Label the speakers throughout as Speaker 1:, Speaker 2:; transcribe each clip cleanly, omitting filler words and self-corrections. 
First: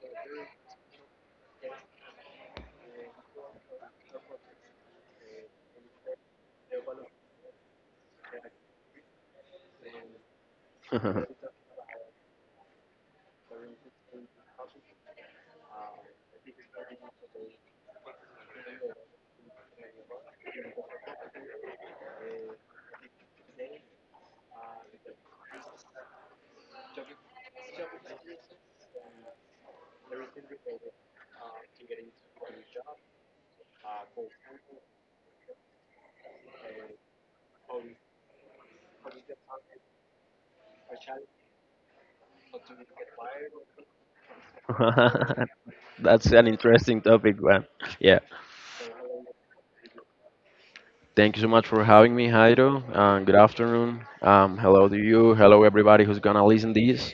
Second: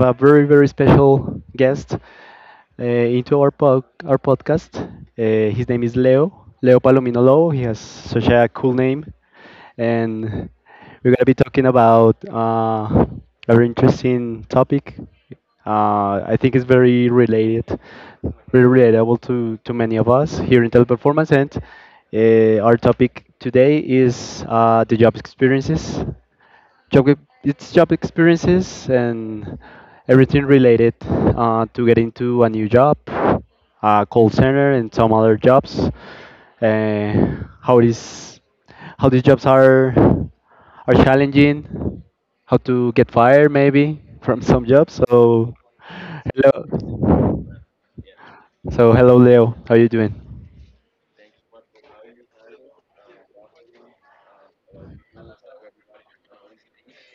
Speaker 1: a very, very special guest into our podcast. His name is Leo, Leo Palomino Lobo. He has such a cool name. And we're going to be talking about a very interesting topic. I think it's very related, very relatable to many of us here in Teleperformance. And our topic today is the job experiences job ex- it's job experiences and everything related to get into a new job, call center and some other jobs. How these how these jobs are challenging, how to get fired maybe from some jobs.
Speaker 2: That's an interesting topic,
Speaker 1: Hello,
Speaker 2: man. Yeah.
Speaker 1: so hello Leo, how you doing?
Speaker 2: Thank you so much for having me, Jairo. Good afternoon. Hello to you. Hello, everybody who's gonna listen this.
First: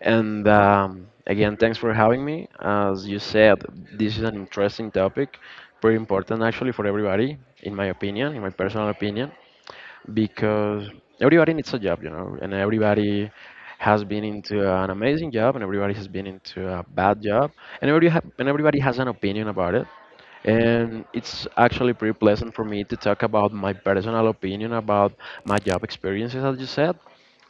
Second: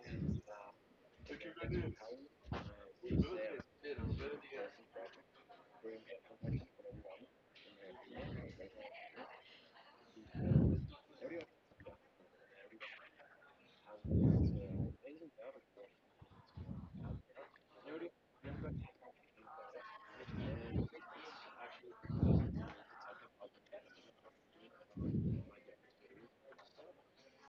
Speaker 2: And again, thanks for having me. As you said, this is an interesting topic, pretty important actually for everybody, in my opinion, in my personal opinion, because everybody needs a job, you know, and everybody has been into an amazing job, and everybody has been into a bad job, and everybody has an opinion about it. And it's actually pretty pleasant for me to talk about my personal opinion about my job experiences, as you said.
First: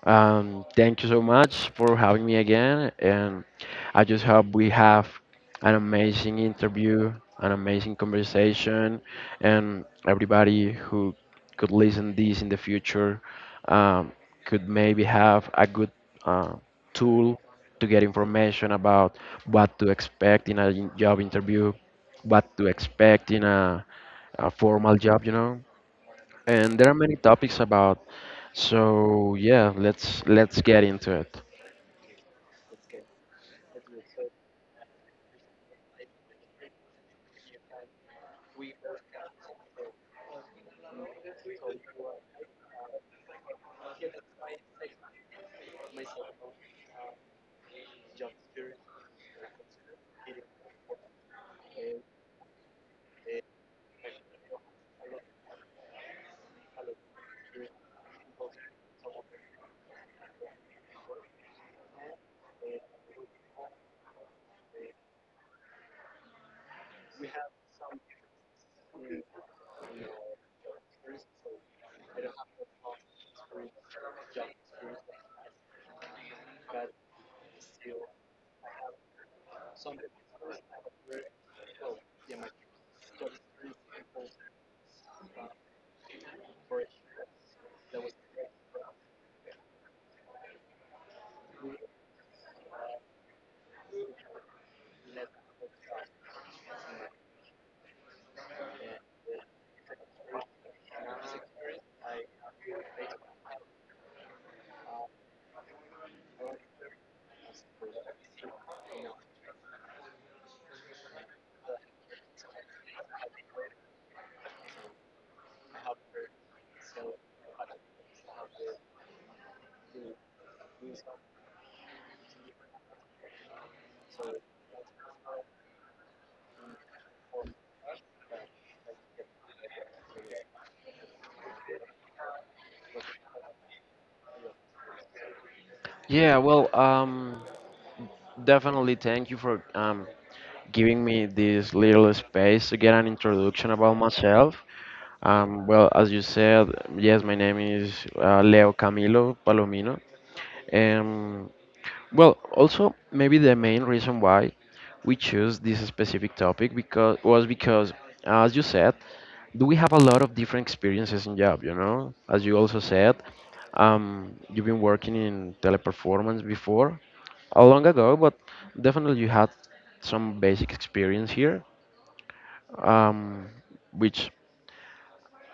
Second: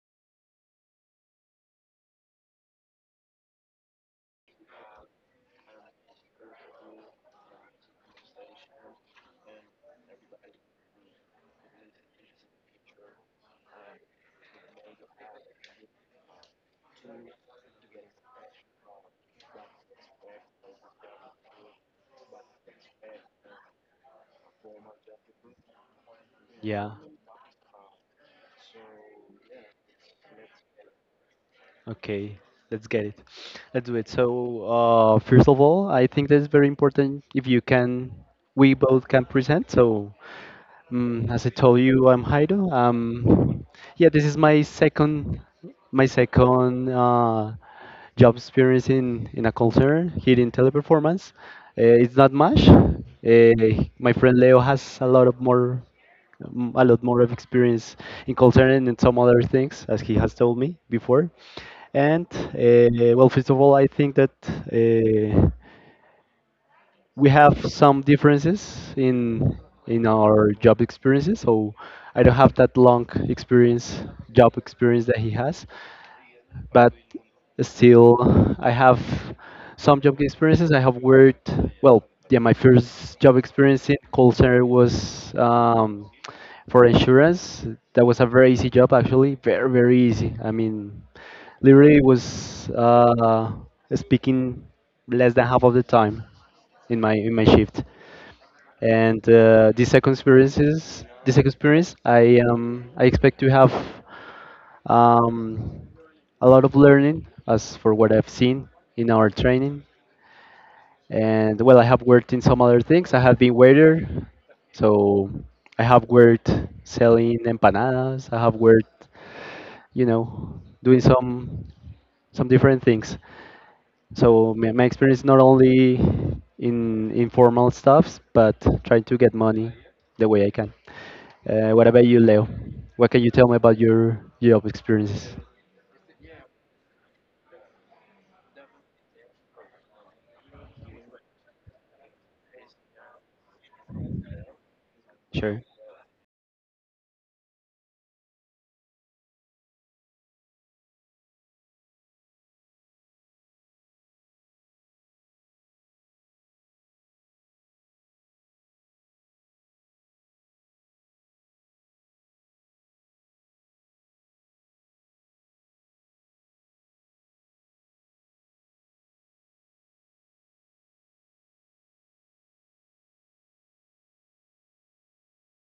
Speaker 2: Thank you so much for having me again, and I just hope we have an amazing interview, an amazing conversation, and everybody who could listen this in the future um, could maybe have a good uh, tool to get information about what to expect in a job interview, what to expect in a formal job, you know, and
Speaker 1: Yeah.
Speaker 2: there are many topics about. So yeah, let's get into it.
Speaker 1: Okay, let's get it. Let's do it. So, first of all, I think that it's very important if you can, we both can present. So, as I told you, I'm Jairo. Yeah, this is my second job experience in a call center here in Teleperformance. It's not much. My friend Leo has a lot of more a lot more of experience in call center and in some other things, as he has told me before. And well, first of all, I think that. Uh, we have some differences in our job experiences. So I don't have that long experience, job experience that he has, but still I have some job experiences. I have worked well. Yeah, my first job experience in call center was for insurance. That was a very easy job, actually, very very easy. I mean, literally was speaking less than half of the time in my shift. And the second experience is experience. I expect to have um a lot of learning as for what I've seen in our training. And well, I have worked in some other things. I have been waiter, so I have worked selling empanadas. I have worked you know, doing some different things. So my experience not only in informal stuffs, but trying to get money the way I can. What about you, Leo? What can you tell me about your job experiences?
Speaker 2: Yeah, well, definitely thank you for giving me this little space to get an introduction about myself.
Speaker 1: Sure.
Speaker 2: Well, as you said, yes, my name is Leo Camilo Palomino. Um, Well, also maybe the main reason why we choose this specific topic because was because, as you said, do we have a lot of different experiences in job, you know? As you also said, you've been working in Teleperformance before, a long ago, but definitely you had some basic experience here, um, which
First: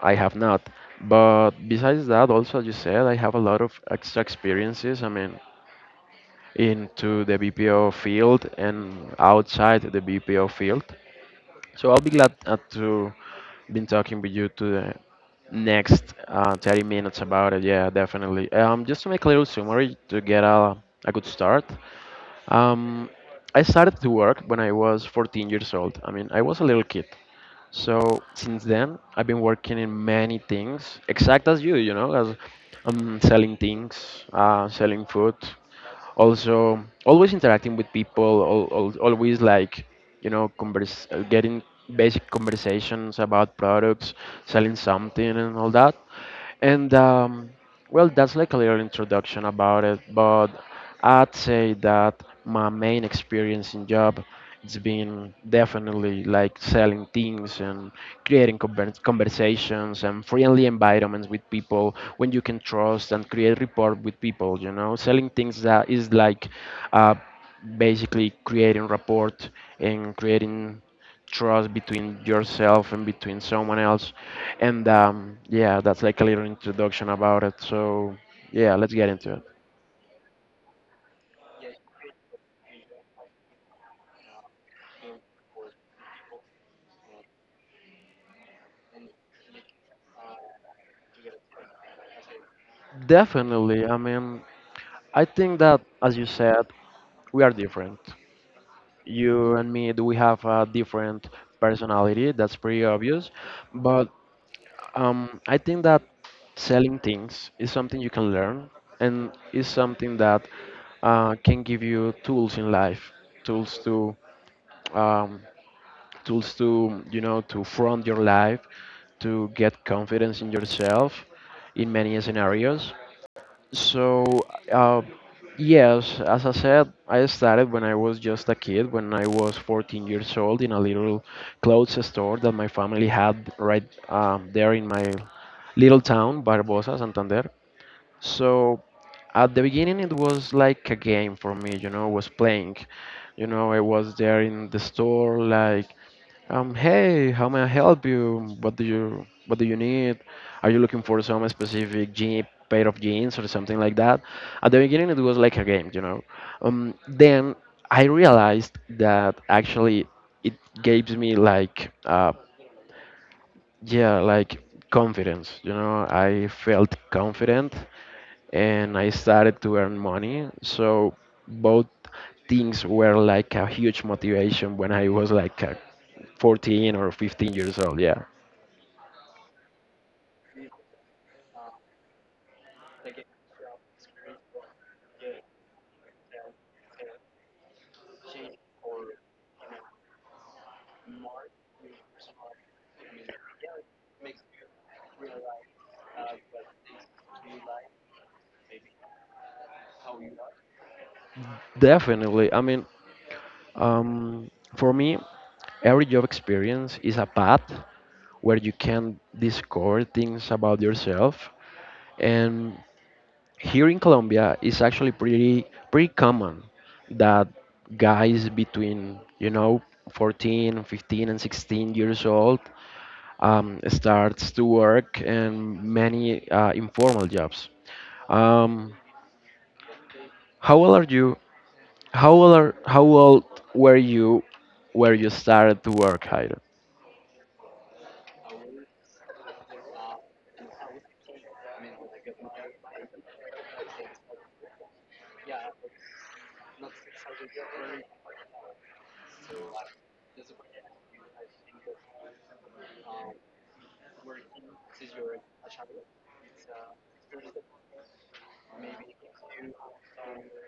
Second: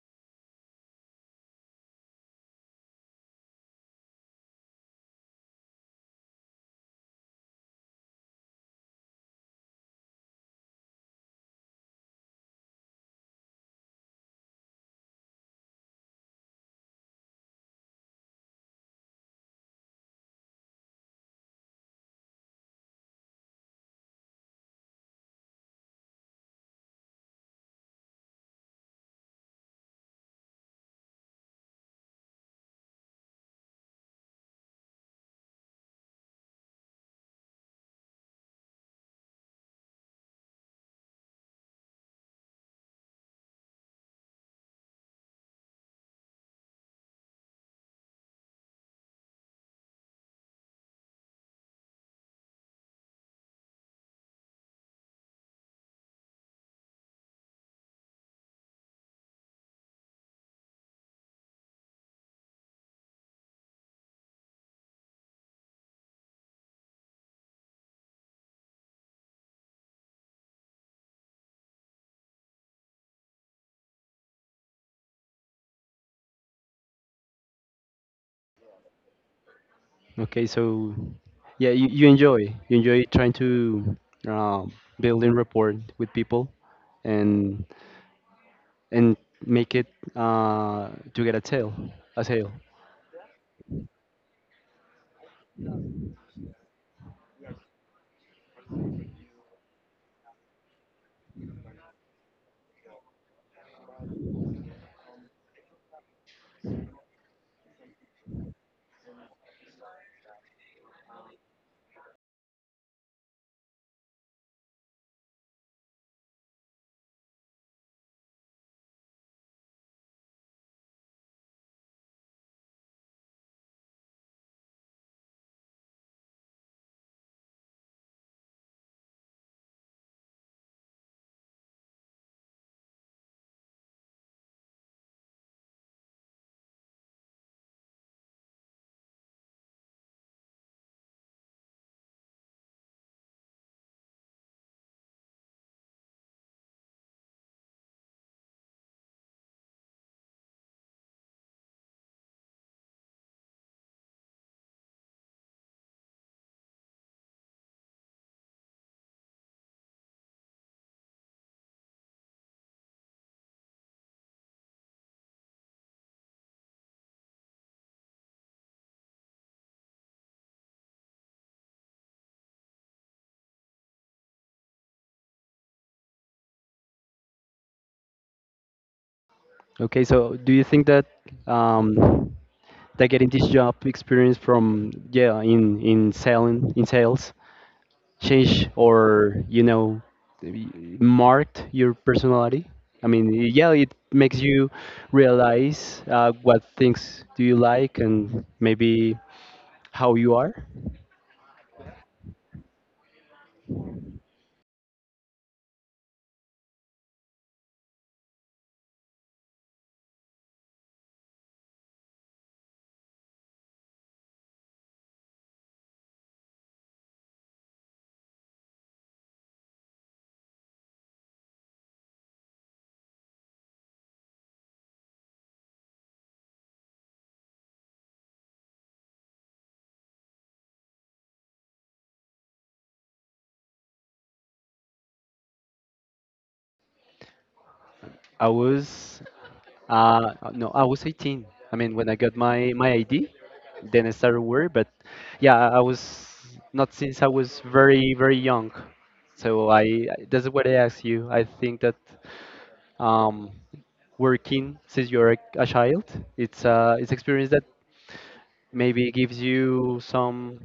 Speaker 2: I have not. But besides that, also as you said, I have a lot of extra experiences. I mean, into the BPO field and outside the BPO field. So I'll be glad to been talking with you to the next 30 minutes about it. Yeah, definitely. Just to make a little summary to get a good start. Um, I started to work when I was 14 years old. I mean, I was a little kid. So since then, I've been working in many things, exact as you, you know, as selling things, selling food, also always interacting with people always like, you know, getting basic conversations about products, selling something and all that. And well, that's like a little introduction about it, but I'd say that my main experience in job, it's been definitely like selling things and creating conversations and friendly environments with people when you can trust and create rapport with people. You know, selling things that is like uh, basically creating rapport and creating trust between yourself and between someone else. And yeah, that's like a little introduction about it. So yeah, let's get into it.
Speaker 1: Okay, so yeah, you enjoy you enjoy trying to uh, build in rapport with people and and make it uh, to get a sale, a sale.
Speaker 2: Definitely. I mean, I think that, as you said, we are different. You and me, do we have a different personality? That's pretty obvious. But I think that selling things is something you can learn and is something that can give you tools in life, tools to um, you know, to front your life, to get confidence in yourself in many scenarios. So, uh, yes, as I said, I started when I was just a kid, when I was 14 years old, in a little clothes store that my family had right there in my little town, Barbosa, Santander. So, at the beginning, it was like a game for me, you know, was playing. You know, I was there in the store, like, hey, how may I help you? What do you need? Are you looking for some specific jean, pair of jeans or something like that? At the beginning, it was like a game, you know. Then I realized that actually it gives me like yeah, like confidence, you know. I felt confident and I started to earn money. So both things were like a huge motivation when I was like a 14 or 15 years old. Yeah,
Speaker 1: Okay, so do you think that um, that getting this job experience from yeah in selling in sales changed or you know marked your personality? I mean, yeah, it makes you realize what things do you like and maybe how you are.
Speaker 2: definitely. I mean, um, for me, every job experience is a path where you can discover things about yourself. And here in Colombia, it's actually pretty pretty common that guys between you know 14, 15, and 16 years old starts to work in many informal jobs. Um, how old are you? How old were you where you started to work, Jairo?
Speaker 1: I was no, I was 18. I mean, when I got my my ID, then I started work. But yeah, I was not since I was very very young. So that's what I ask you. I think that um, working since you're a child, it's experience that maybe gives you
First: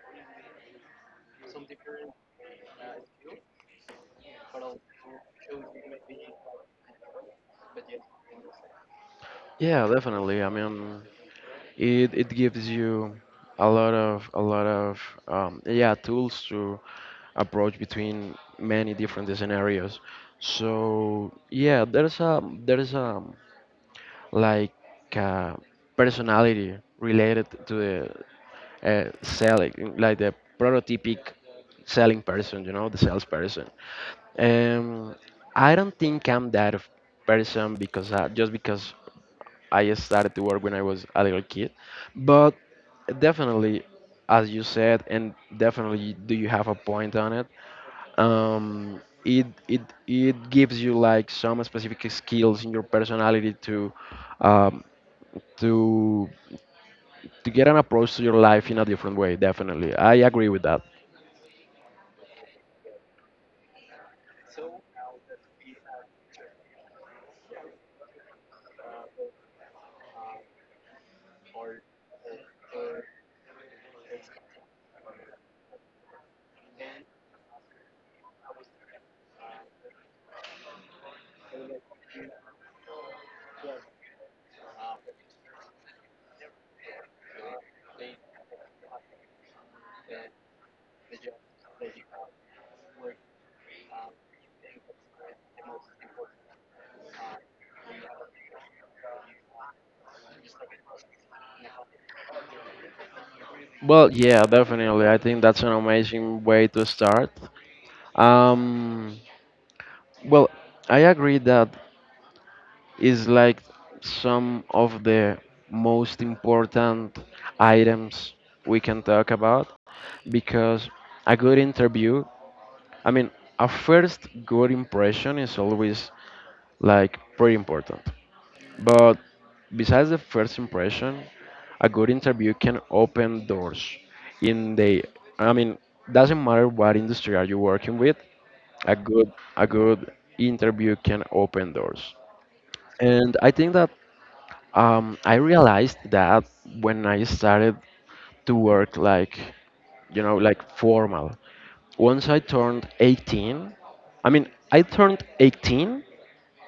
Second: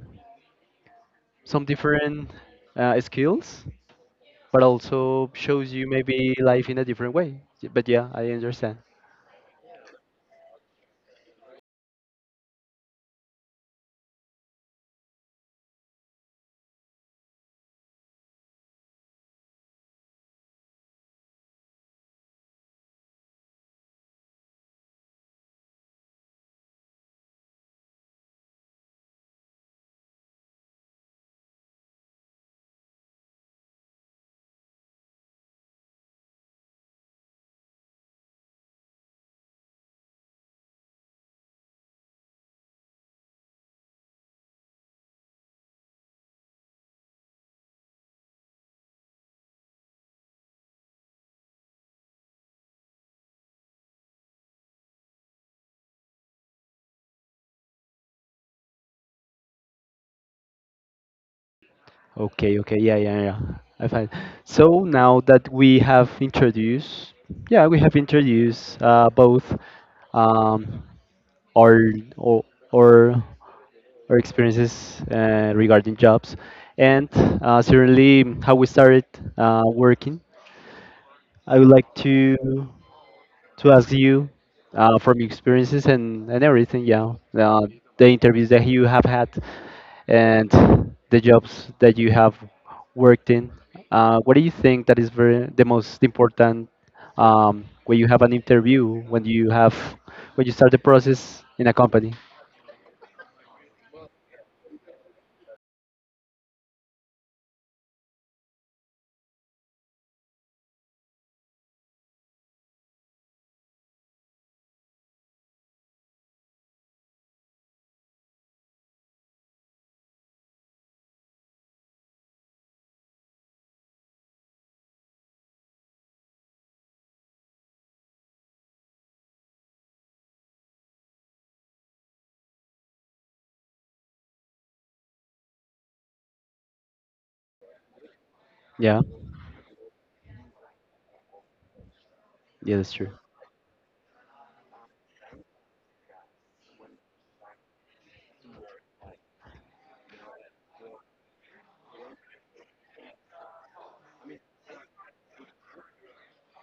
Speaker 1: some different skills, but also shows you maybe life in a different way. But yeah, I understand.
Speaker 2: Yeah, definitely. I mean, it gives you a lot of yeah, tools to approach between many different scenarios. So yeah, there's a like uh, personality related to the selling, like the prototypic selling person, you know, the salesperson. Um, I don't think I'm that of person because just because I started to work when I was a little kid, but definitely, as you said, and definitely, do you have a point on it? Um, it gives you like some specific skills in your personality to um, to to get an approach to your life in a different way. Definitely, I agree with that.
Speaker 1: Okay, okay, yeah, yeah, yeah. I find. So now that we have introduced, yeah, we have introduced both um, our or or our experiences regarding jobs, and certainly how we started working. I would like to ask you from your experiences and everything, yeah, uh, the interviews that you have had and the jobs that you have worked in. What do you think that is very, the most important when you have an interview, when you have when you start the process in a company?
Speaker 2: Well, yeah, definitely. I think that's an amazing way to start. Um, well, I agree that is like some of the most important items we can talk about because a good interview, I mean, a first good impression is always like pretty important. But besides the first impression, a good interview can open doors in the, I mean, doesn't matter what industry are you working with, a
Speaker 1: Yeah,
Speaker 2: good a good interview can open doors.
Speaker 1: yeah, that's true.
Speaker 2: And I think that I realized that when I started to work like, you know, like formal. Once I turned 18, I mean I turned 18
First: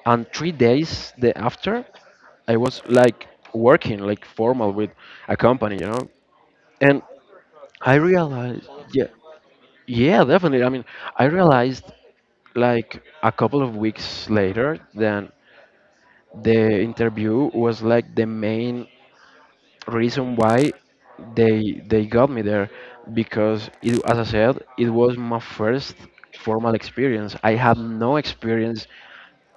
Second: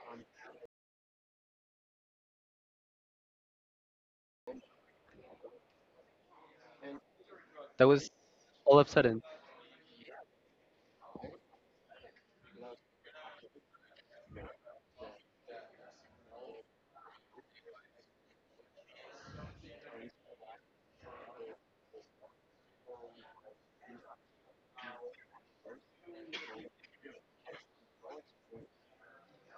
Speaker 2: and 3 days the after, I was like working like formal with a company, you know, and
Speaker 1: That
Speaker 2: I
Speaker 1: was
Speaker 2: realized,
Speaker 1: all of a
Speaker 2: yeah,
Speaker 1: sudden.
Speaker 2: yeah, definitely, I mean I realized like a couple of weeks later that the interview was like the main reason why they got me there, because it, as I said, it was my first formal experience, I had no experience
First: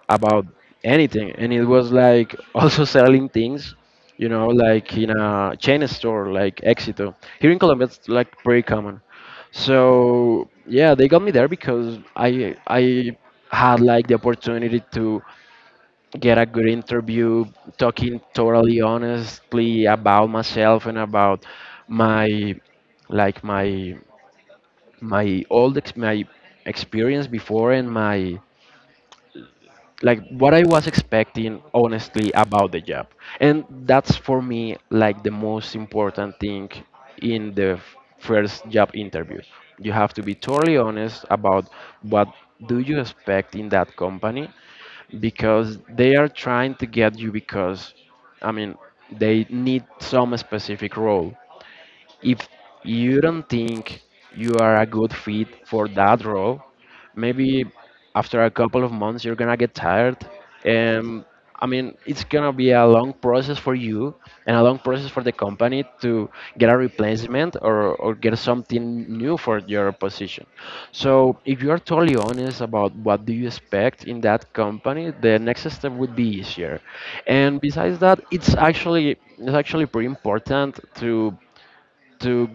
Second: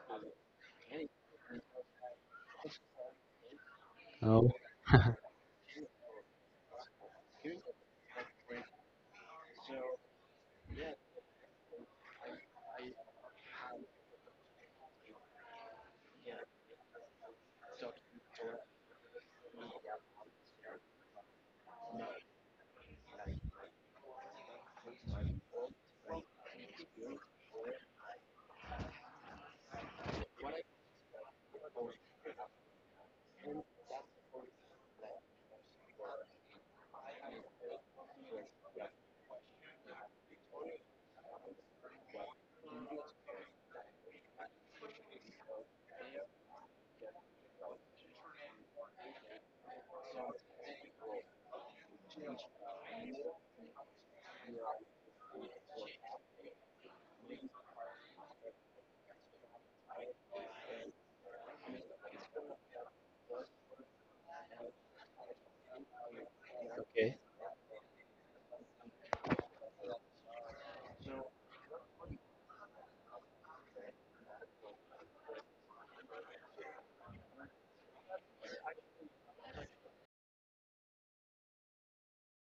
Speaker 2: about anything, and it was like also selling things, you know,
Speaker 1: Oh,
Speaker 2: like in a chain store like Éxito here in Colombia, it's like pretty common. So yeah, they got me there because I had like the opportunity to get a good interview, talking totally honestly about myself and about my, like my my experience before and my, like what I was expecting honestly about the job. And that's for me like the most important thing in the first job interview. You have to be totally honest about what do you expect in that company, because they are trying to get you because, I mean, they need some specific role. If you don't think you are a good fit for that role, maybe after a couple of months you're gonna get tired. And I mean, it's gonna be a long process for you and a long process for the company to get a replacement or get something new for your position. So if you are totally honest about what do you expect in that company, the next step would be easier. And besides that, it's actually pretty important to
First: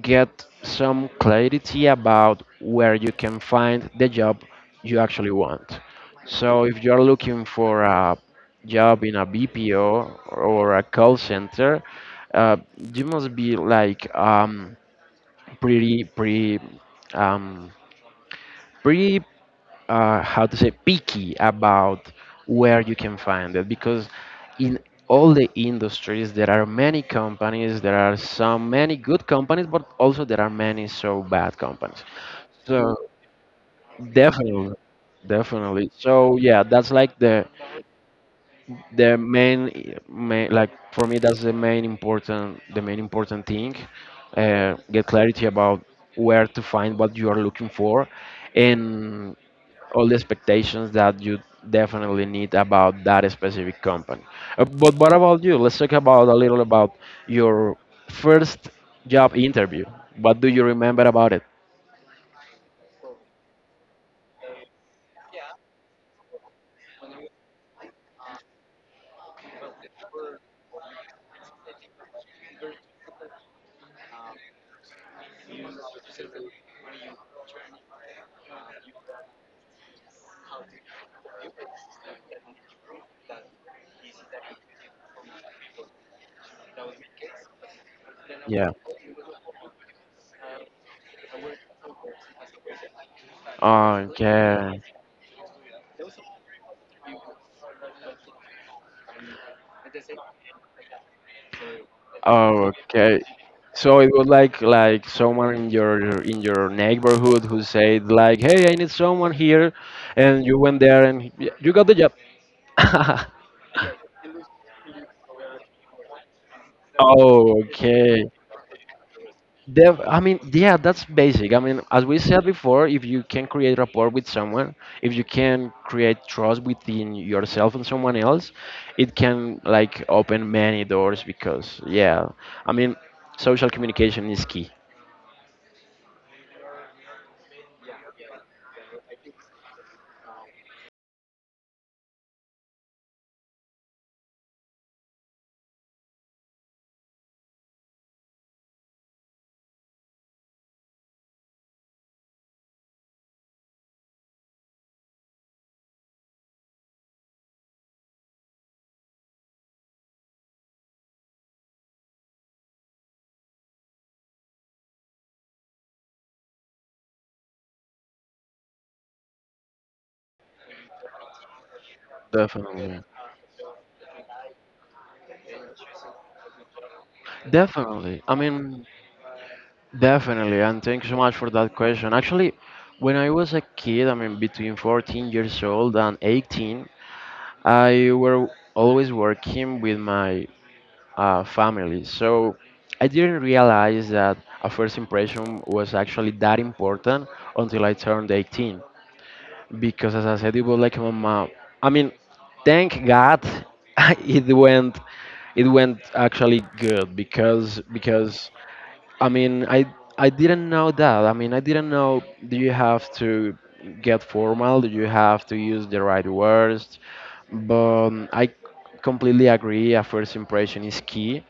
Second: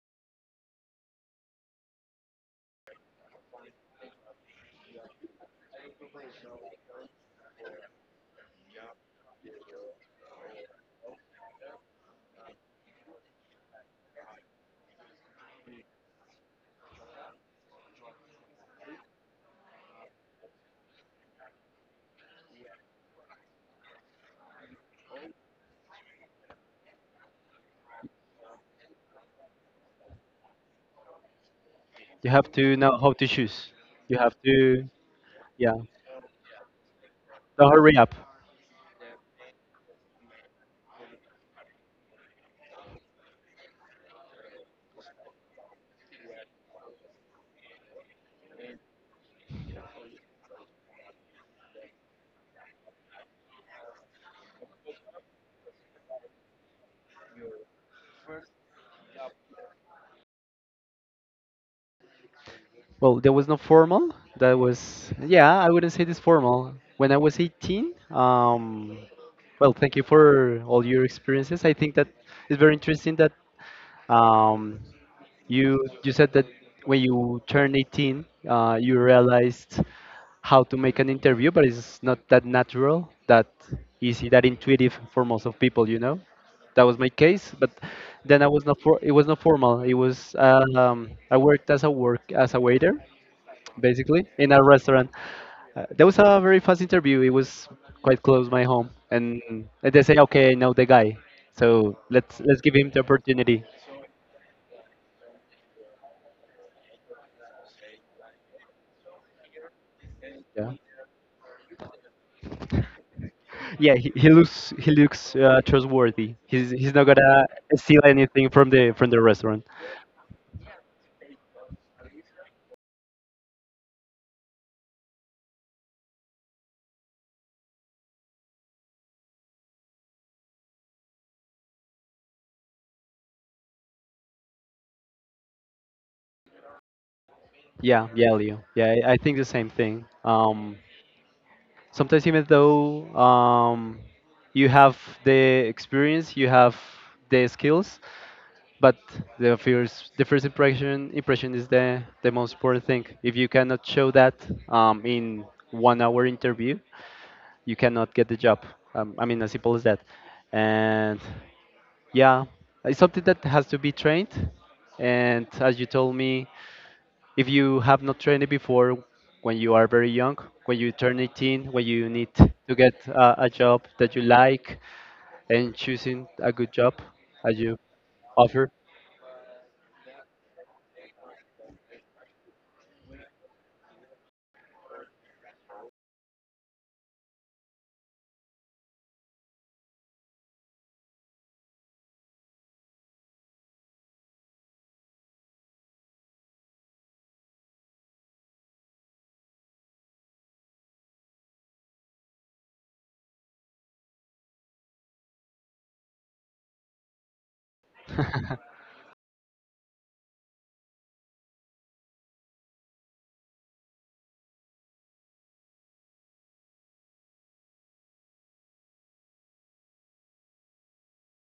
Speaker 2: get some clarity about where you can find the job you actually want. So if you're looking for a job in a BPO or a call center, uh, you must be like pretty pretty um, pretty how to say, picky about where you can find it, because in all the industries there are many companies, there are some many good companies, but also there are many so bad companies.
Speaker 1: you have to know
Speaker 2: So
Speaker 1: how to choose. You have
Speaker 2: definitely,
Speaker 1: to, yeah.
Speaker 2: definitely. So yeah, that's like
Speaker 1: Don't hurry up.
Speaker 2: the main, main like for me that's the main important thing. Get clarity about where to find what you are looking for and all the expectations that you definitely need about that specific company. But what about you? Let's talk about a little about your first job interview. What do you remember about it?
Speaker 1: Well, there was no formal. That was, yeah, I wouldn't say this formal. When I was 18, well, thank you for all your experiences. I think that it's very interesting that um, you you said that when you turned 18, you realized how to make an interview, but it's not that natural, that easy, that intuitive for most of people, you know. That was my case, but then I was
Speaker 2: Yeah.
Speaker 1: not for, it was not formal. It was I worked as a work as a waiter basically in a
Speaker 2: Okay.
Speaker 1: restaurant. That was a very fast interview. It was quite close my home, and they say, okay, I know the guy, so let's give him the
Speaker 2: Okay.
Speaker 1: opportunity.
Speaker 2: So it was like someone in your neighborhood who said like, "Hey, I need someone here," and you
Speaker 1: Yeah,
Speaker 2: went there and you got the job.
Speaker 1: yeah. He looks he looks trustworthy. He's not gonna steal
Speaker 2: Okay.
Speaker 1: anything from the restaurant.
Speaker 2: I mean, yeah, that's basic. I mean, as we said before, if you can create rapport with someone, if you can create trust within yourself and someone else, it can like open many doors because, yeah, I mean, social communication is key.
Speaker 1: Yeah, yeah, Leo. Yeah, I think the same thing. Sometimes even though you have the experience, you have the skills, but the first impression is the most important thing. If you cannot show that in 1 hour interview you cannot get the job, I mean as simple as that. And yeah, it's something that has to be trained, and as you told me, if you have not trained it before when you are very young, when you turn 18, when you need to get
Speaker 2: Definitely.
Speaker 1: a job that you like and choosing a good job as you
Speaker 2: Definitely. I
Speaker 1: offer.
Speaker 2: mean, definitely. And thank you so much for that question. Actually, when I was a kid, I mean, between 14 years old and 18, I were always working with my family. So I didn't realize that a first impression was actually that important until I turned 18. Because as I said, it was like my mom. I mean, Thank God it went it went actually good because I mean I I didn't know that. I mean I didn't know, do you have to get formal, do you have to use the right words, but I completely agree, a first impression is key.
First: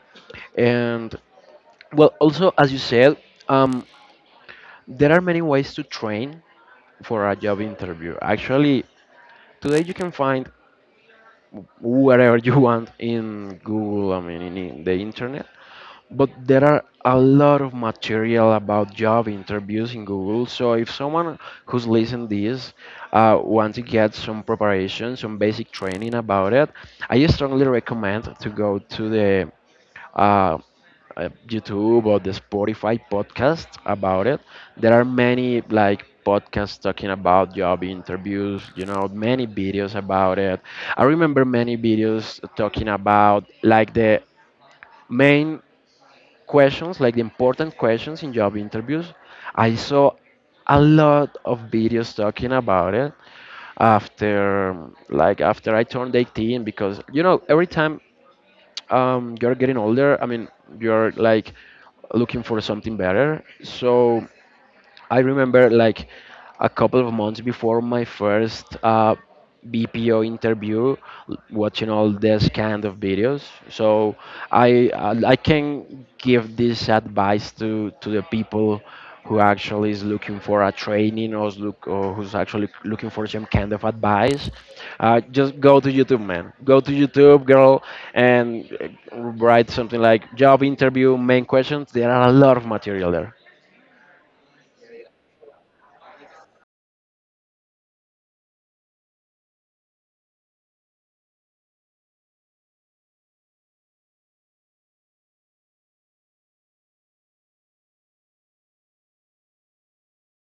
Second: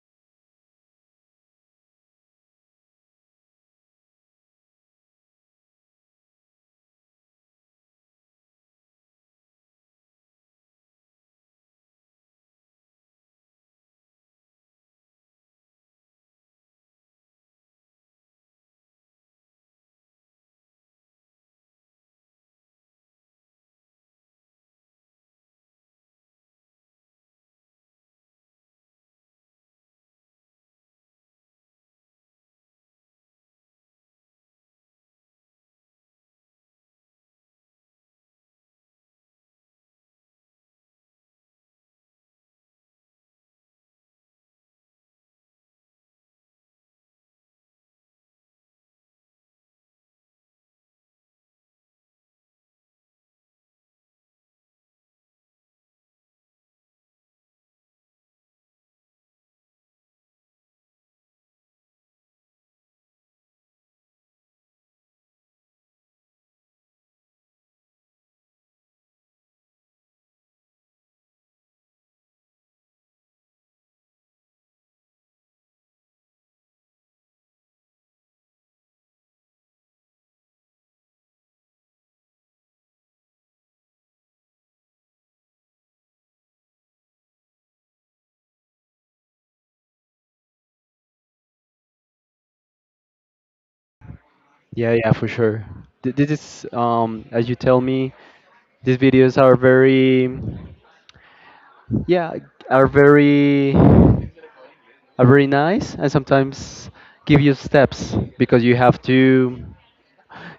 Speaker 2: And well, also as you said, um, there are many ways to train for a job interview. Actually, today you can find wherever you want in Google, I mean, in the internet. But there are a lot of material about job interviews in Google. So if someone who's listening this wants to get some preparation, some basic training about it, I strongly recommend to go to the uh, YouTube or the Spotify podcast about it. There are many like podcasts talking about job interviews, you know, many videos about it. I remember many videos talking about like the main questions, like the important questions in job interviews. I saw a lot of videos talking about it after, like after I turned 18, because you know every time you're getting older. I mean, you're like looking for something better. So I remember like a couple of months before my first BPO interview, watching all this kind of videos. So I can give this advice to the people who actually is looking for a training, or is look, or who's actually looking for some kind of advice. Just go to YouTube, man. Go to YouTube, girl, and write something like job interview main questions. There are a lot of material there.
Speaker 1: Yeah, yeah, for sure. This is, as you tell me, these videos are very, yeah, are very are very nice and sometimes give you steps because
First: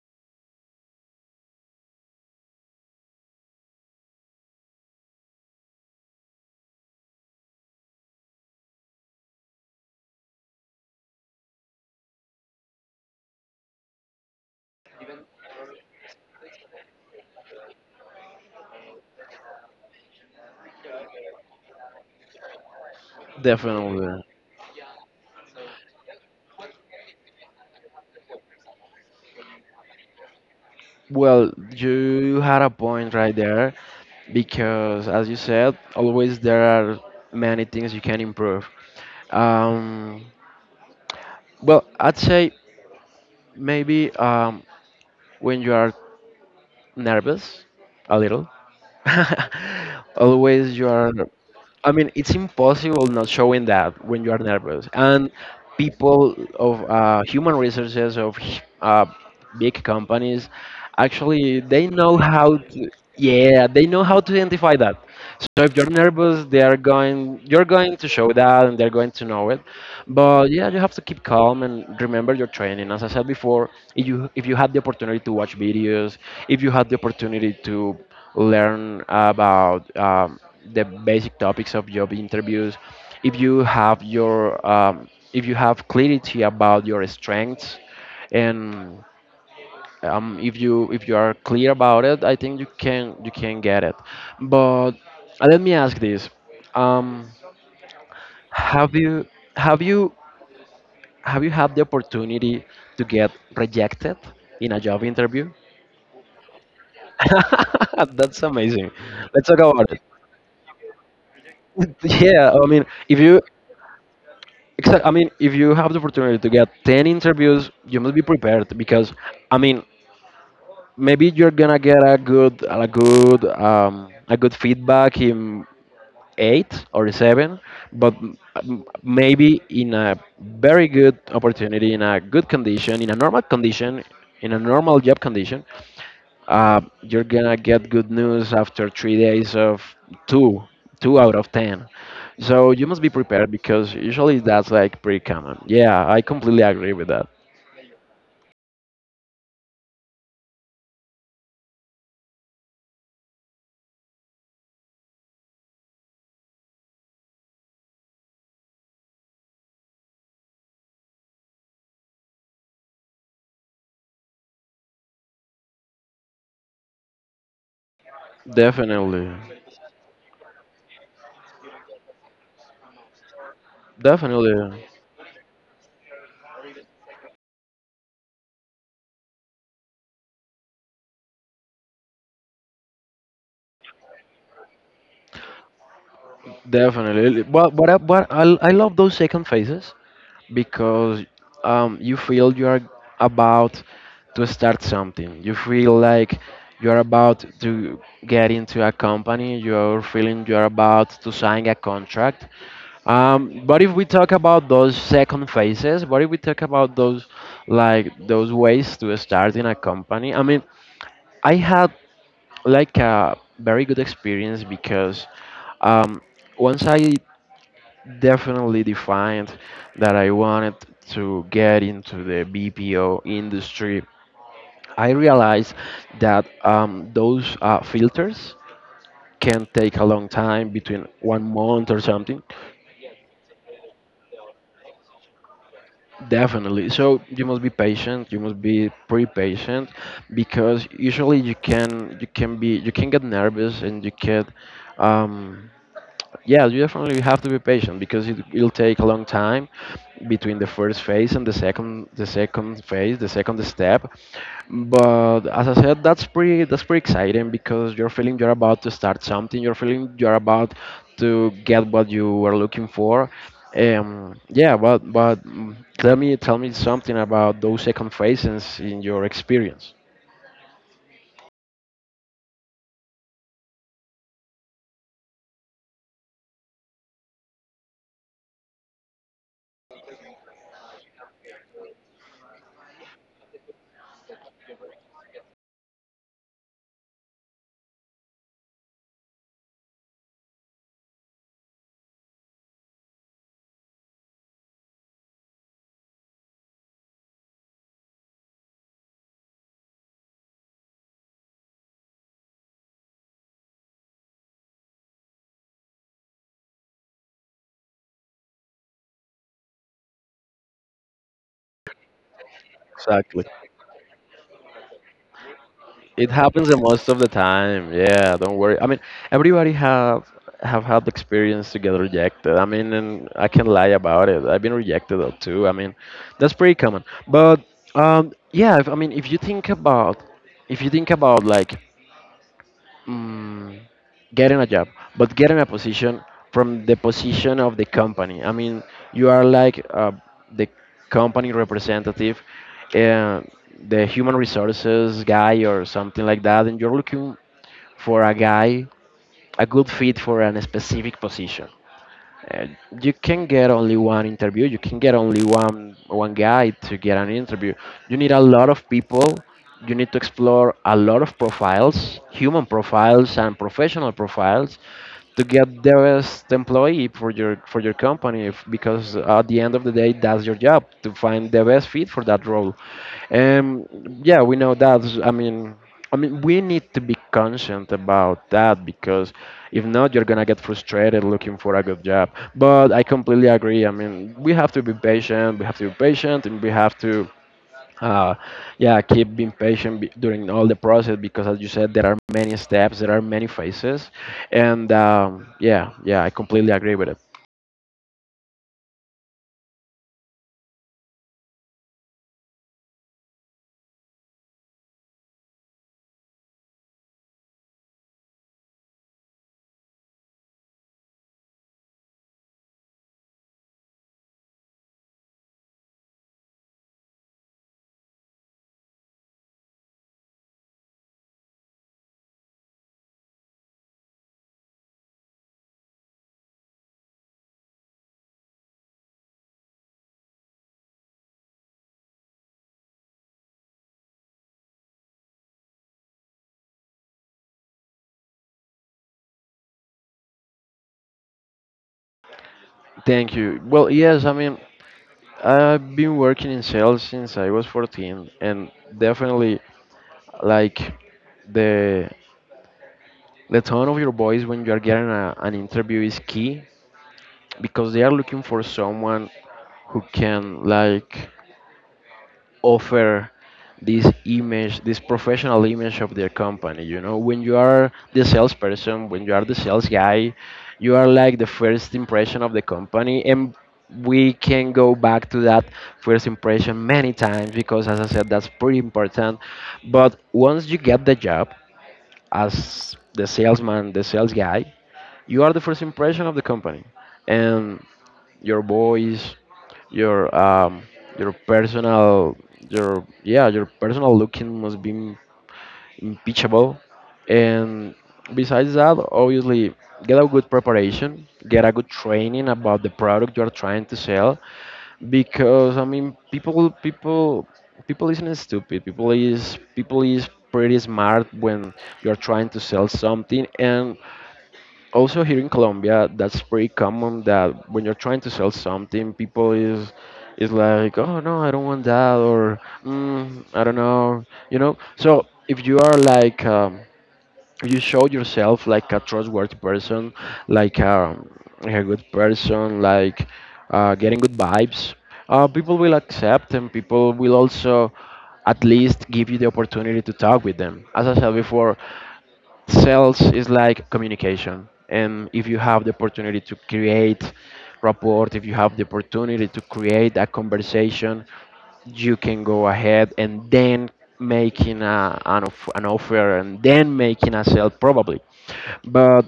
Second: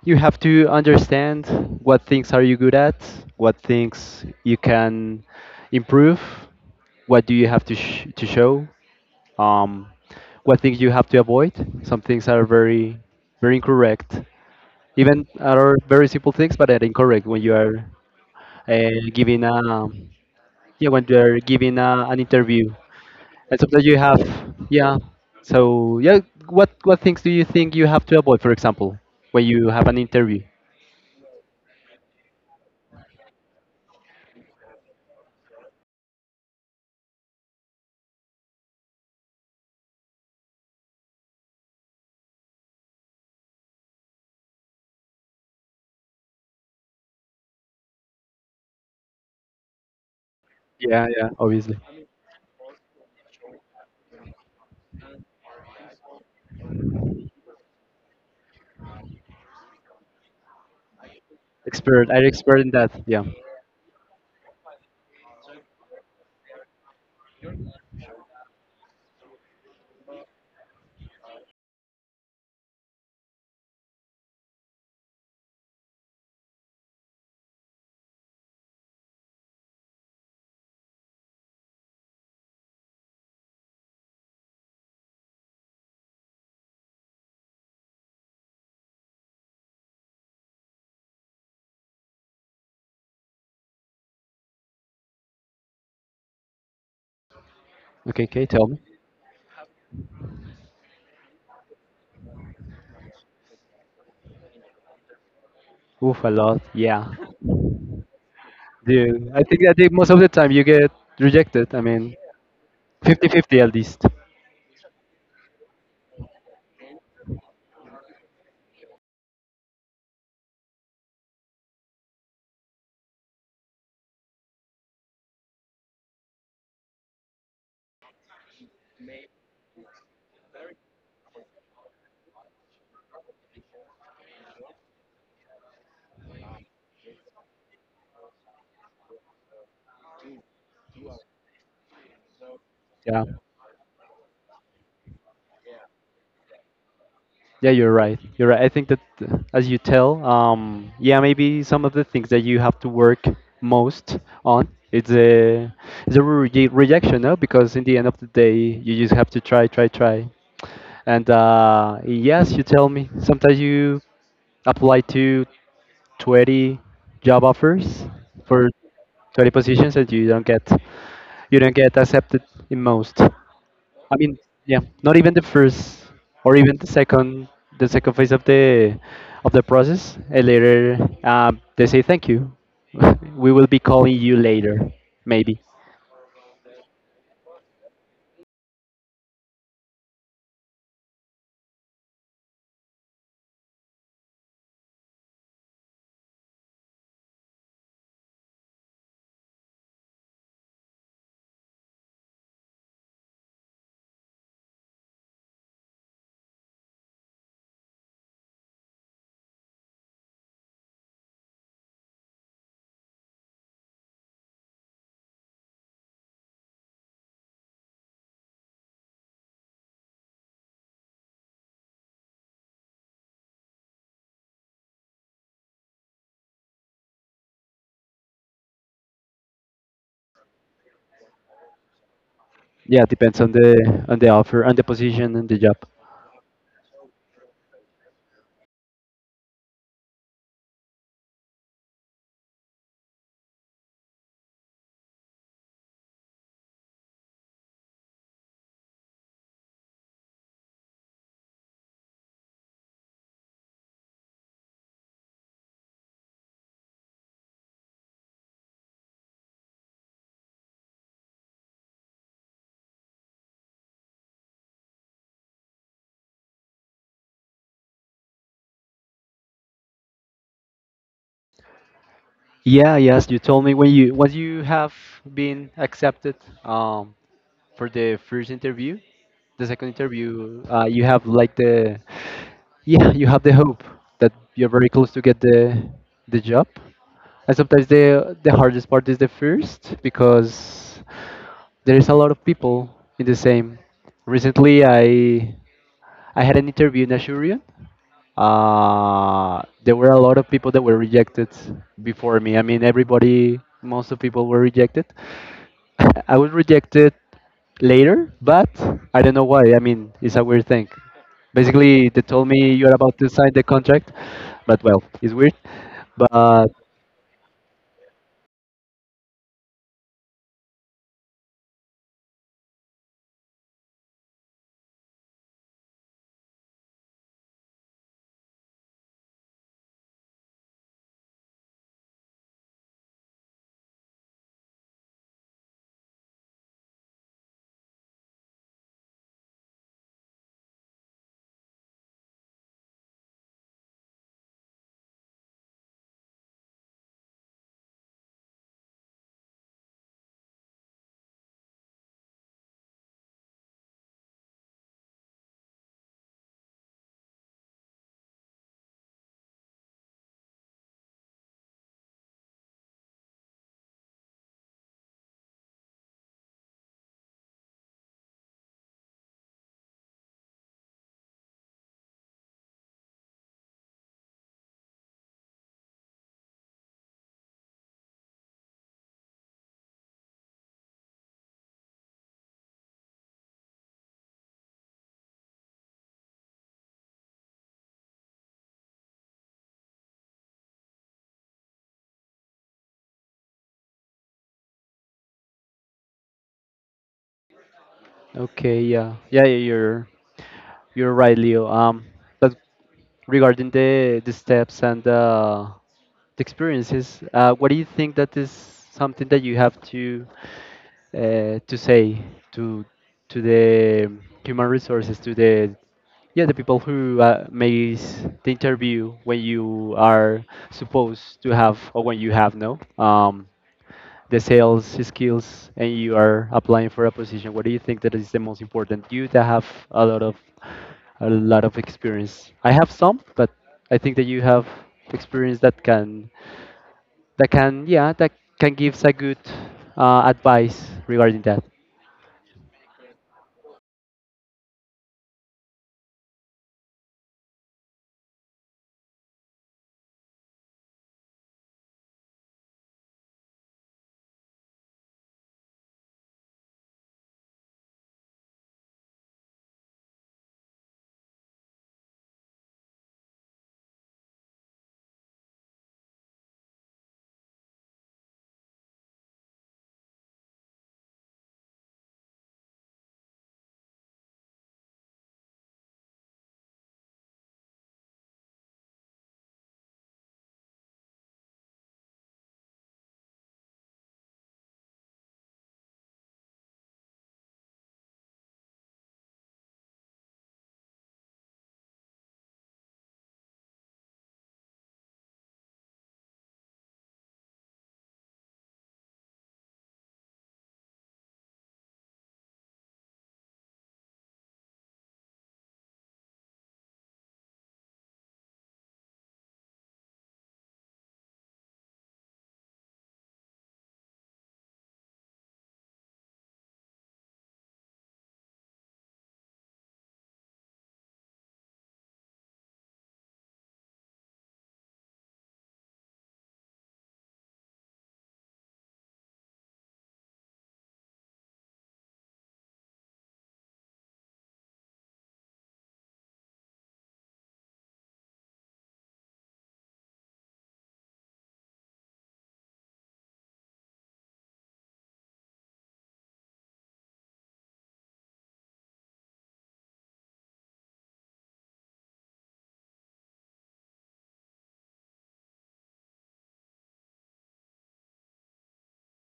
Speaker 1: you have to understand what things are you good at, what things you can improve, what do you have to, to show, um, what things you have to avoid. Some things are very very incorrect, even are very simple things but are incorrect when you are giving a yeah, when you are giving an interview except that you have
Speaker 2: Definitely.
Speaker 1: yeah. So yeah, what things do you think you have to avoid, for example, when you have an interview?
Speaker 2: Well, you had a point right there because, as you said, always there are many things you can improve. Um, well, I'd say maybe when you are nervous, a little, always you
Speaker 1: Yeah,
Speaker 2: are.
Speaker 1: yeah, obviously.
Speaker 2: I mean, it's impossible not showing that when you are nervous. And people of human resources, of big companies actually they
Speaker 1: Expert,
Speaker 2: know
Speaker 1: are you
Speaker 2: how
Speaker 1: expert in
Speaker 2: to,
Speaker 1: that? Yeah.
Speaker 2: yeah, they know how to identify that. So if you're nervous, they are going you're going to show that, and they're going to know it. But yeah, you have to keep calm and remember your training. As I said before, if you had the opportunity to watch videos, if you had the opportunity to learn about the basic topics of job interviews, if you have your um, if you have clarity about your strengths, and if you are clear about it, I think you can get it. But let me ask this: um,
Speaker 1: Okay, okay, tell me.
Speaker 2: Have you have you have you had the opportunity to get rejected in a job interview?
Speaker 1: Oof, a lot, yeah.
Speaker 2: That's amazing.
Speaker 1: Dude,
Speaker 2: Let's
Speaker 1: i
Speaker 2: talk
Speaker 1: think i
Speaker 2: about it.
Speaker 1: think most of the time you get rejected. I mean,
Speaker 2: Yeah, I mean, if you
Speaker 1: 50-50 at least.
Speaker 2: exact, I mean, if you have the opportunity to get 10 interviews, you must be prepared. Because, I mean, maybe you're gonna get a good a good feedback in 8 or 7, but maybe in a very good opportunity, in a good condition, in a normal condition, in a normal job condition, you're gonna get good news after three days of two, 2 out of 10. So you must be
Speaker 1: Yeah.
Speaker 2: prepared because usually that's like pretty common. Yeah, I completely agree with that.
Speaker 1: Yeah, you're right. You're right. I think that, as you tell, yeah, maybe some of the things that you have to work most on, it's a rejection, no? Because in the end of the day, you just have to try, try, try. And yes, you tell me sometimes you apply to 20 job offers for
Speaker 2: Definitely,
Speaker 1: 20 positions and you don't get accepted in most. I mean,
Speaker 2: definitely.
Speaker 1: yeah, not even the first or even the second phase of the process. And later, they say thank you. We will be calling you later, maybe.
Speaker 2: Definitely. But I love those second phases because you feel you are about to start something. You feel like you are about to get into a company. You're feeling you are about to sign a contract. But if we talk about those second phases, what if we talk about those like those ways to start in a company? I mean, I had like a very good experience because um, once I definitely defined that I wanted to get into the BPO industry, I realized that those filters can take a long time, between one month or something.
Speaker 1: Yeah, depends on the offer, on the position, and the job.
Speaker 2: Definitely. So you must be patient. You must be pre-patient because usually you can be, you can get nervous, and you can um, yeah, you definitely have to be patient because it'll take a long time between the first phase and the second phase, the second step. But as I said, that's that's pretty exciting because you're feeling you're about to start something. You're feeling you're about to get what you were looking for. Yeah, but tell me something about those second phases in your experience.
Speaker 1: Yeah, yes, you told me when you once you have been accepted. Um, for the first interview. The second interview, you have like the yeah, you have the hope that you're very close to get the job. And sometimes the hardest part is the first because there is a lot of people in the same. Recently, I had an interview in Ashurian. There were a lot of people that were rejected before me. I mean, everybody, most of people were rejected, I was rejected later, but I don't know why. I mean, it's a weird thing. Basically, they told me you're about to
Speaker 2: Exactly.
Speaker 1: sign the contract, but well, it's weird.
Speaker 2: It happens
Speaker 1: But
Speaker 2: the most of the time. Yeah, don't worry. I mean, everybody have had the experience to get rejected. I mean, and I can lie about it. I've been rejected too. I mean, that's pretty common. But yeah, if, I mean, if you think about like mm, getting a job, but getting a position from the position of the company. I mean, you are like the company representative, uh, the human resources guy or something like that, and you're looking for a guy, a good fit for a specific position. uh, you can get only one interview. You can get only one guy to get an interview. You need a lot of people. You need to explore a lot of profiles, human profiles and professional profiles, to get the best employee for your company. If, because at the end of the day that's your job, to find the best fit for that role. um yeah, we know that. I mean, I mean we need to be conscient about that, because if not you're gonna get frustrated looking for a good job. But I completely agree, I mean we have to be patient, and we have to uh, yeah, keep being patient during all the process, because, as you said, there are many steps, there are many phases, and yeah, I completely agree with it.
Speaker 1: okay, yeah, yeah, yeah, you're right, Leo. But regarding the steps and the experiences, what do you think that is something that you have to say to to the human resources, to the. Yeah, the people who makes the interview, when you are supposed to have or when you have no the sales skills and you are applying for a position. What do you think that is the most important? You that have a lot of a lot of experience. I have some, but I think that you have experience that can yeah that can give a good advice regarding that.
Speaker 2: Thank you. Well, yes, I mean, I've been working in sales since I was 14, and definitely, like, the the tone of your voice when you are getting a, an interview is key, because they are looking for someone who can like offer this image, this professional image of their company. You know, when you are the salesperson, when you are the sales guy, you are like the first impression of the company. And we can go back to that first impression many times because, as I said, that's pretty important. But once you get the job as the salesman, the sales guy, you are the first impression of the company. And your voice, your um your personal, your yeah, your personal looking must be impeachable. And besides that, obviously, get a good preparation, get a good training about the product you are trying to sell. Because, I mean, people isn't stupid, people is pretty smart when you are trying to sell something. And also here in Colombia, that's pretty common, that when you're trying to sell something, people is like, oh no, I don't want that, or mm, I don't know, you know. So if you are like, if you show yourself like a trustworthy person, like a good person, like getting good vibes, people will accept, and people will also at least give you the opportunity to talk with them. As I said before, sales is like communication, and if you have the opportunity to create rapport, if you have the opportunity to create a conversation, you can go ahead and then making an offer, and then making a sale, probably. But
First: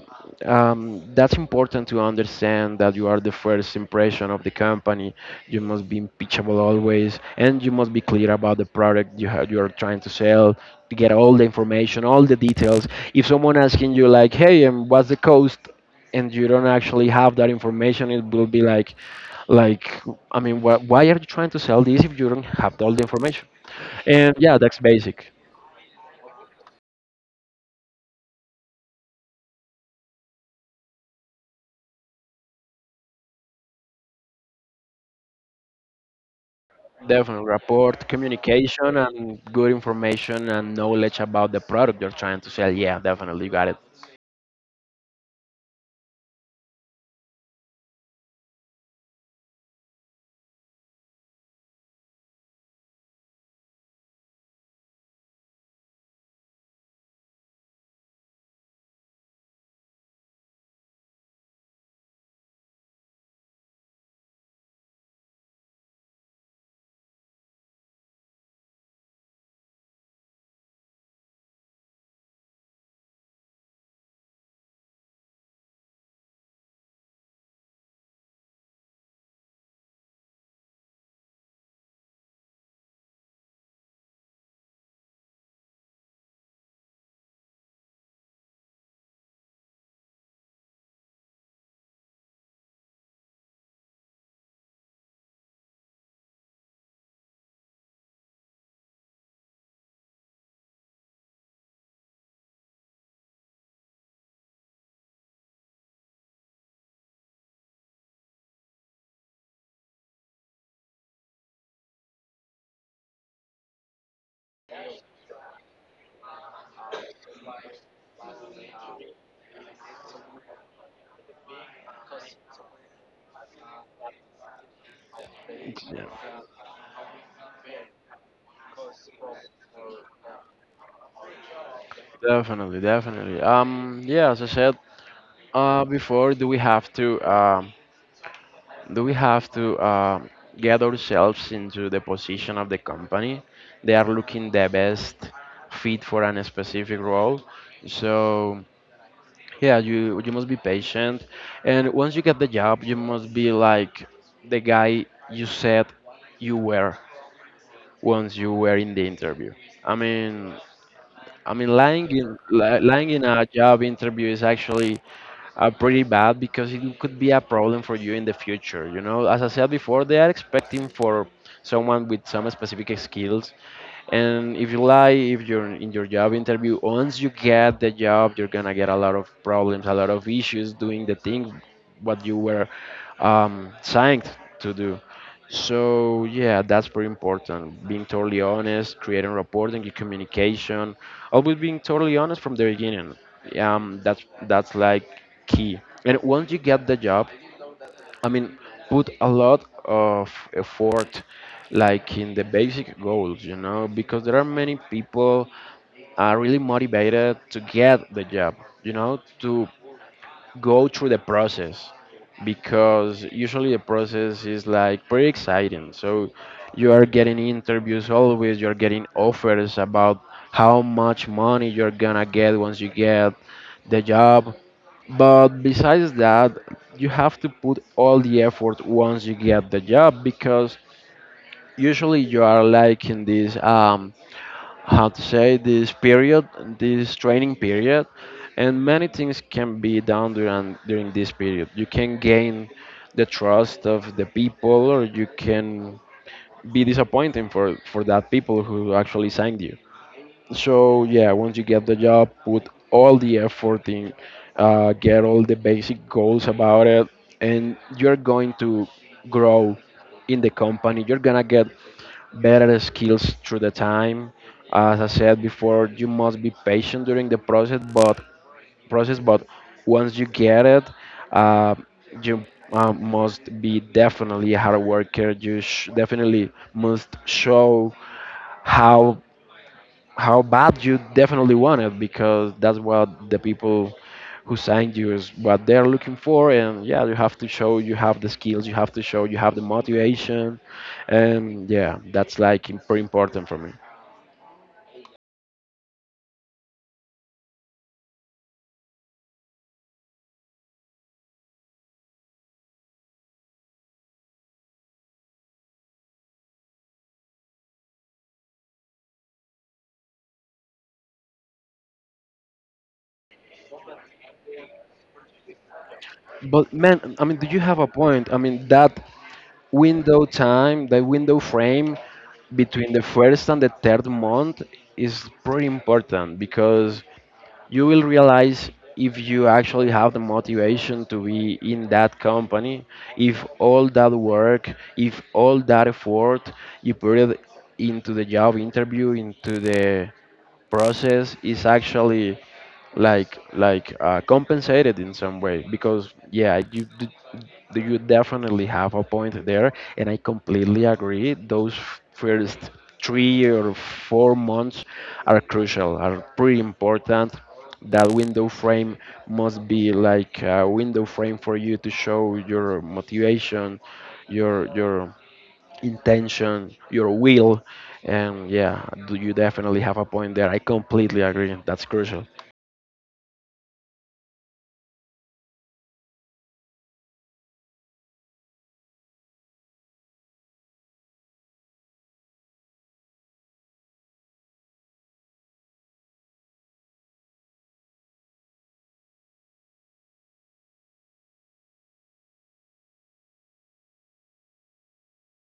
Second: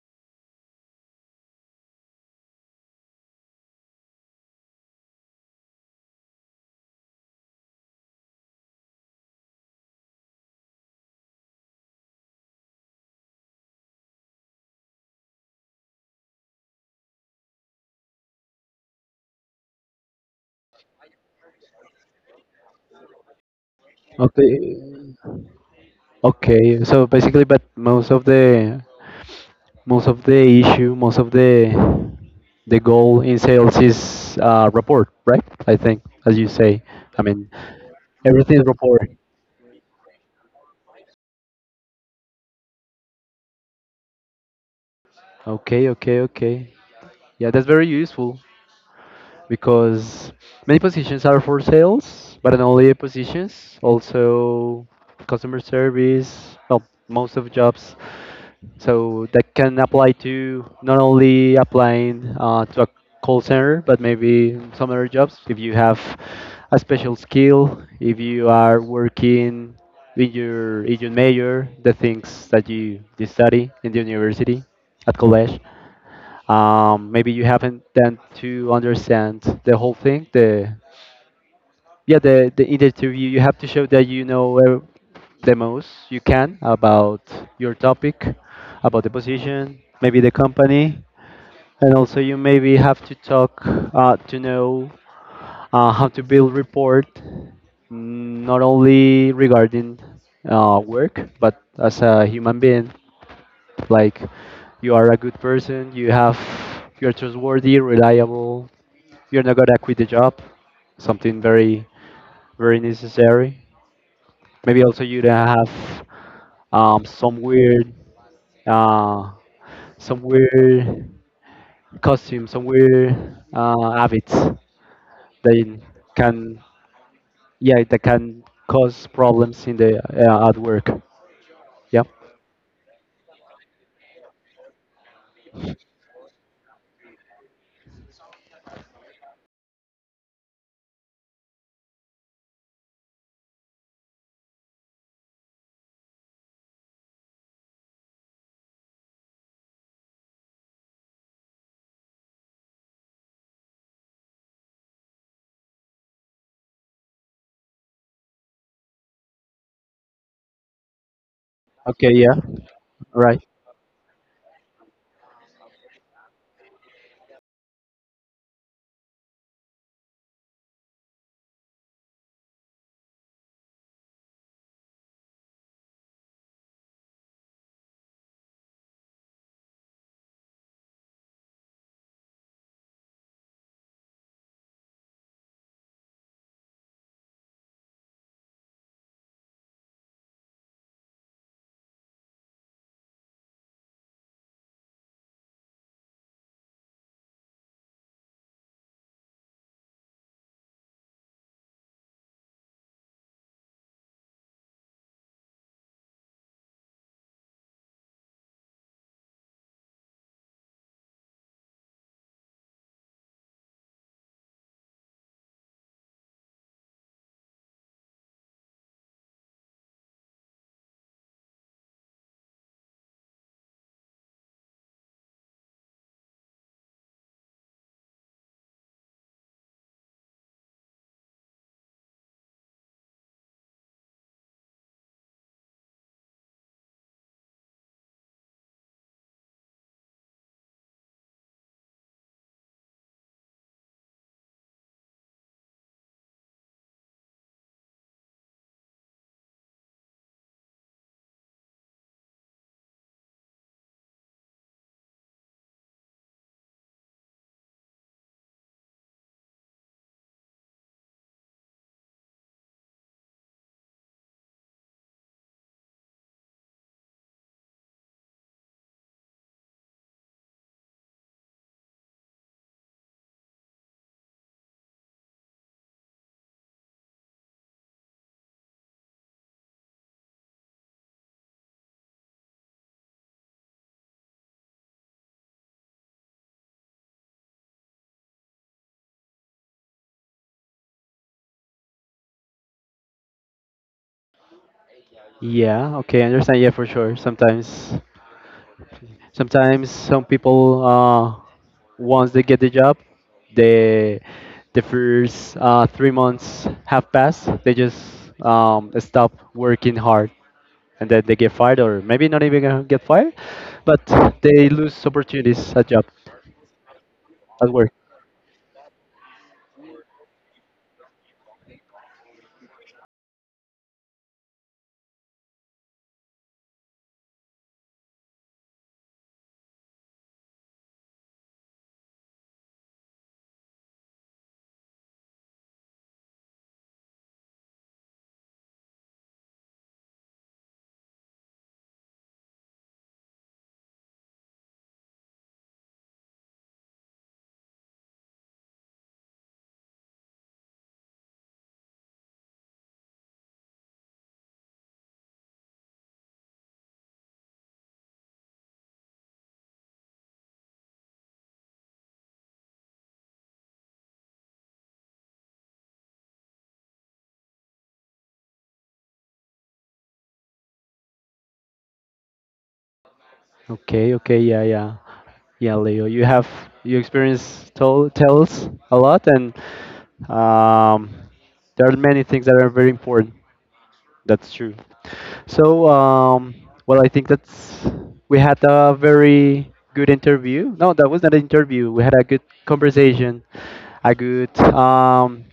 Speaker 2: that's important to understand that you are the first impression of the company. You must be impeachable always, and you must be clear about the product you have, you are trying to sell. To get all the information, all the details. If someone asking you like, "Hey, what's the cost?" and you don't actually have that information, it will be like, I mean, why are you trying to sell this if you don't have all the information? And yeah,
Speaker 1: Okay,
Speaker 2: that's basic.
Speaker 1: okay. So basically, but most of the issue, most of the goal in sales is report, right? I think, as you say. I mean,
Speaker 2: Definitely, rapport,
Speaker 1: everything is
Speaker 2: communication,
Speaker 1: report.
Speaker 2: and good information and knowledge about the product you're trying to sell. Yeah, definitely, you got it.
Speaker 1: Okay, okay, okay. Yeah, that's very useful. Because many positions are for sales, but not only positions, also customer service, well, most of jobs. So that can apply to not only applying to a call center, but maybe some other jobs. If you have a special skill, if you are working in your major, the things that you study in the university, at college, maybe you haven't done to understand the whole thing the yeah the in the interview you have to show that you know the most you can about your topic, about the position, maybe the company. And also you maybe have to talk to know how to build report, not only regarding work but as a human being, like you are a good person, you have you're trustworthy, reliable. You're not gonna quit the job. Something very, very necessary. Maybe also you don't have um, some weird, uh, some weird costume, some weird habits that
Speaker 2: Yeah,
Speaker 1: can, yeah, that can cause problems in the at work. Yeah.
Speaker 2: definitely, definitely. Yeah, as I said before, do we have to do we have to um, get ourselves into the position of the company? They are looking the best fit for a specific role, so. Yeah, you must be patient, and once you get the job you must be like the guy you said you were once you were in the interview. I mean, lying
Speaker 1: Okay.
Speaker 2: in
Speaker 1: Yeah.
Speaker 2: lying in
Speaker 1: Right.
Speaker 2: a job interview is actually are pretty bad, because it could be a problem for you in the future. You know, as I said before, they are expecting for someone with some specific skills. And if you lie, if you're in your job interview, once you get the job, you're gonna get a lot of problems, a lot of issues doing the thing what you were signed to do. So yeah, that's very important. Being totally honest, creating reporting, your communication, always being totally honest from the beginning. That's like key. And once you get the job, I mean, put a lot of effort like in the basic goals, you know, because there are many people are really motivated to get the job, you know, to go through the process because usually the process is like pretty exciting. So you are getting interviews always, you're getting offers about how much money you're gonna get once you get the job. But besides that, you have to put all the effort once you get the job because usually you are like in this how to say this period, this training period, and many things can be done during this period. You can gain the trust of the people or you can be disappointing for that people who actually signed you. So yeah, once you get the job, put all the effort in, get all the basic goals about it, and you're going to grow in the company. You're gonna get better skills through the time. As I said before, you must be patient during the process, but once you get it, uh, you must be definitely a hard worker. Definitely must show how how bad you definitely want it, because that's what the people who signed you is what they're looking for. And yeah, you have to show you have the skills, you have to show you have the motivation, and yeah, that's pretty important for me.
Speaker 1: Yeah. Okay. I understand. Yeah, for sure. Sometimes sometimes some people, once they get the job, the the first 3 months have passed. They just stop working hard, and then they get fired, or maybe not even gonna get fired, but they lose opportunities at job
Speaker 2: But man, I mean, do you
Speaker 1: at
Speaker 2: have a
Speaker 1: work.
Speaker 2: point. I mean, that window time, that window frame between the first and the third month is pretty important because you will realize if you actually have the motivation to be in that company, if all that work, if all that effort you put it into the job interview, into the process is actually like compensated in some way. Because yeah, you definitely have a point there, and I completely agree. Those first 3 or 4 months are crucial, are pretty important. That window frame must be like a window frame for you to show your motivation, your intention, your will, and yeah, do you definitely have a point there? I completely agree. That's crucial.
Speaker 1: Okay, okay, yeah, yeah, yeah, Leo. You have you experience tell tells a lot, and um, there are many things that are very important. That's true. So, well, I think that's we had a very good interview. No, that was not an interview. We had a good conversation, a good um,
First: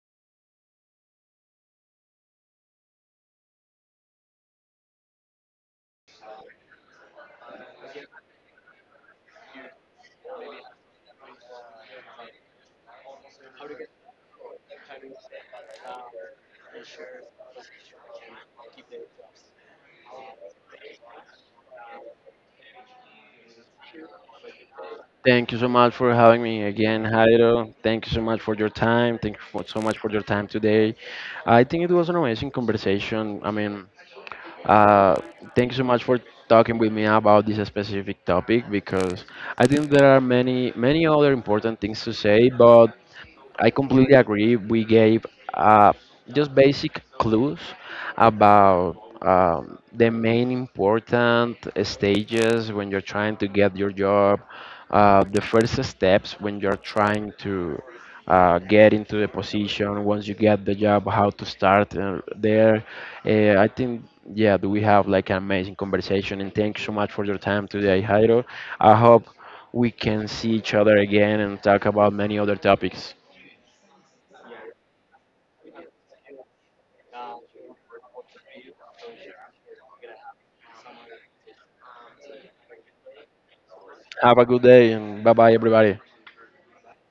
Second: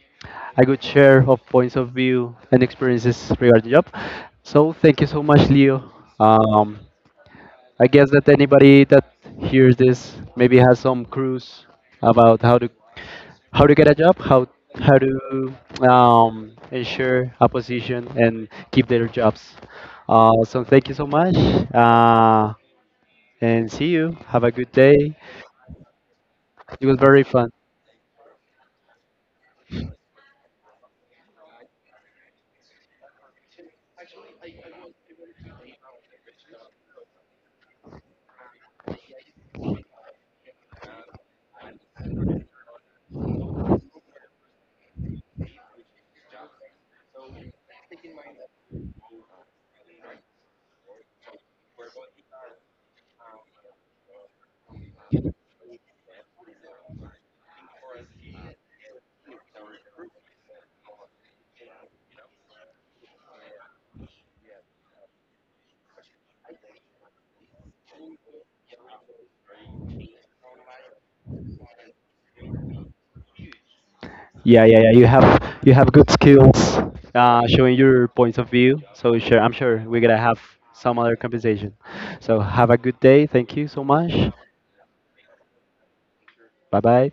Speaker 1: a good share of points of view and experiences regarding job. So, thank you so much, Leo. Um, I guess that anybody that hears this maybe has some clues about how to get a job, how to ensure a position and keep their jobs. So thank you so much, uh, and see you. Have a good day.
Speaker 2: Thank you so much for having me
Speaker 1: It was
Speaker 2: again,
Speaker 1: very fun.
Speaker 2: Jairo. Thank you so much for your time. Thank you for, so much for your time today. I think it was an amazing conversation. I mean, uh, thank you so much for talking with me about this specific topic, because I think there are many, many other important things to say, but I completely agree. We gave uh, just basic clues about the main important stages when you're trying to get your job, the first steps when you're trying to get into the position, once you get the job, how to start there. I think, yeah, we have like an amazing conversation, and thank you so much for your time today, Jairo. I hope we can see each other again and talk about many other topics.
Speaker 1: Yeah, yeah, yeah. You have good skills, showing your points of view. So sure, I'm sure we're gonna have some other compensation. So have a good day. Thank you so much.
Speaker 2: Have a good day, and bye bye, everybody.
Speaker 1: Bye bye.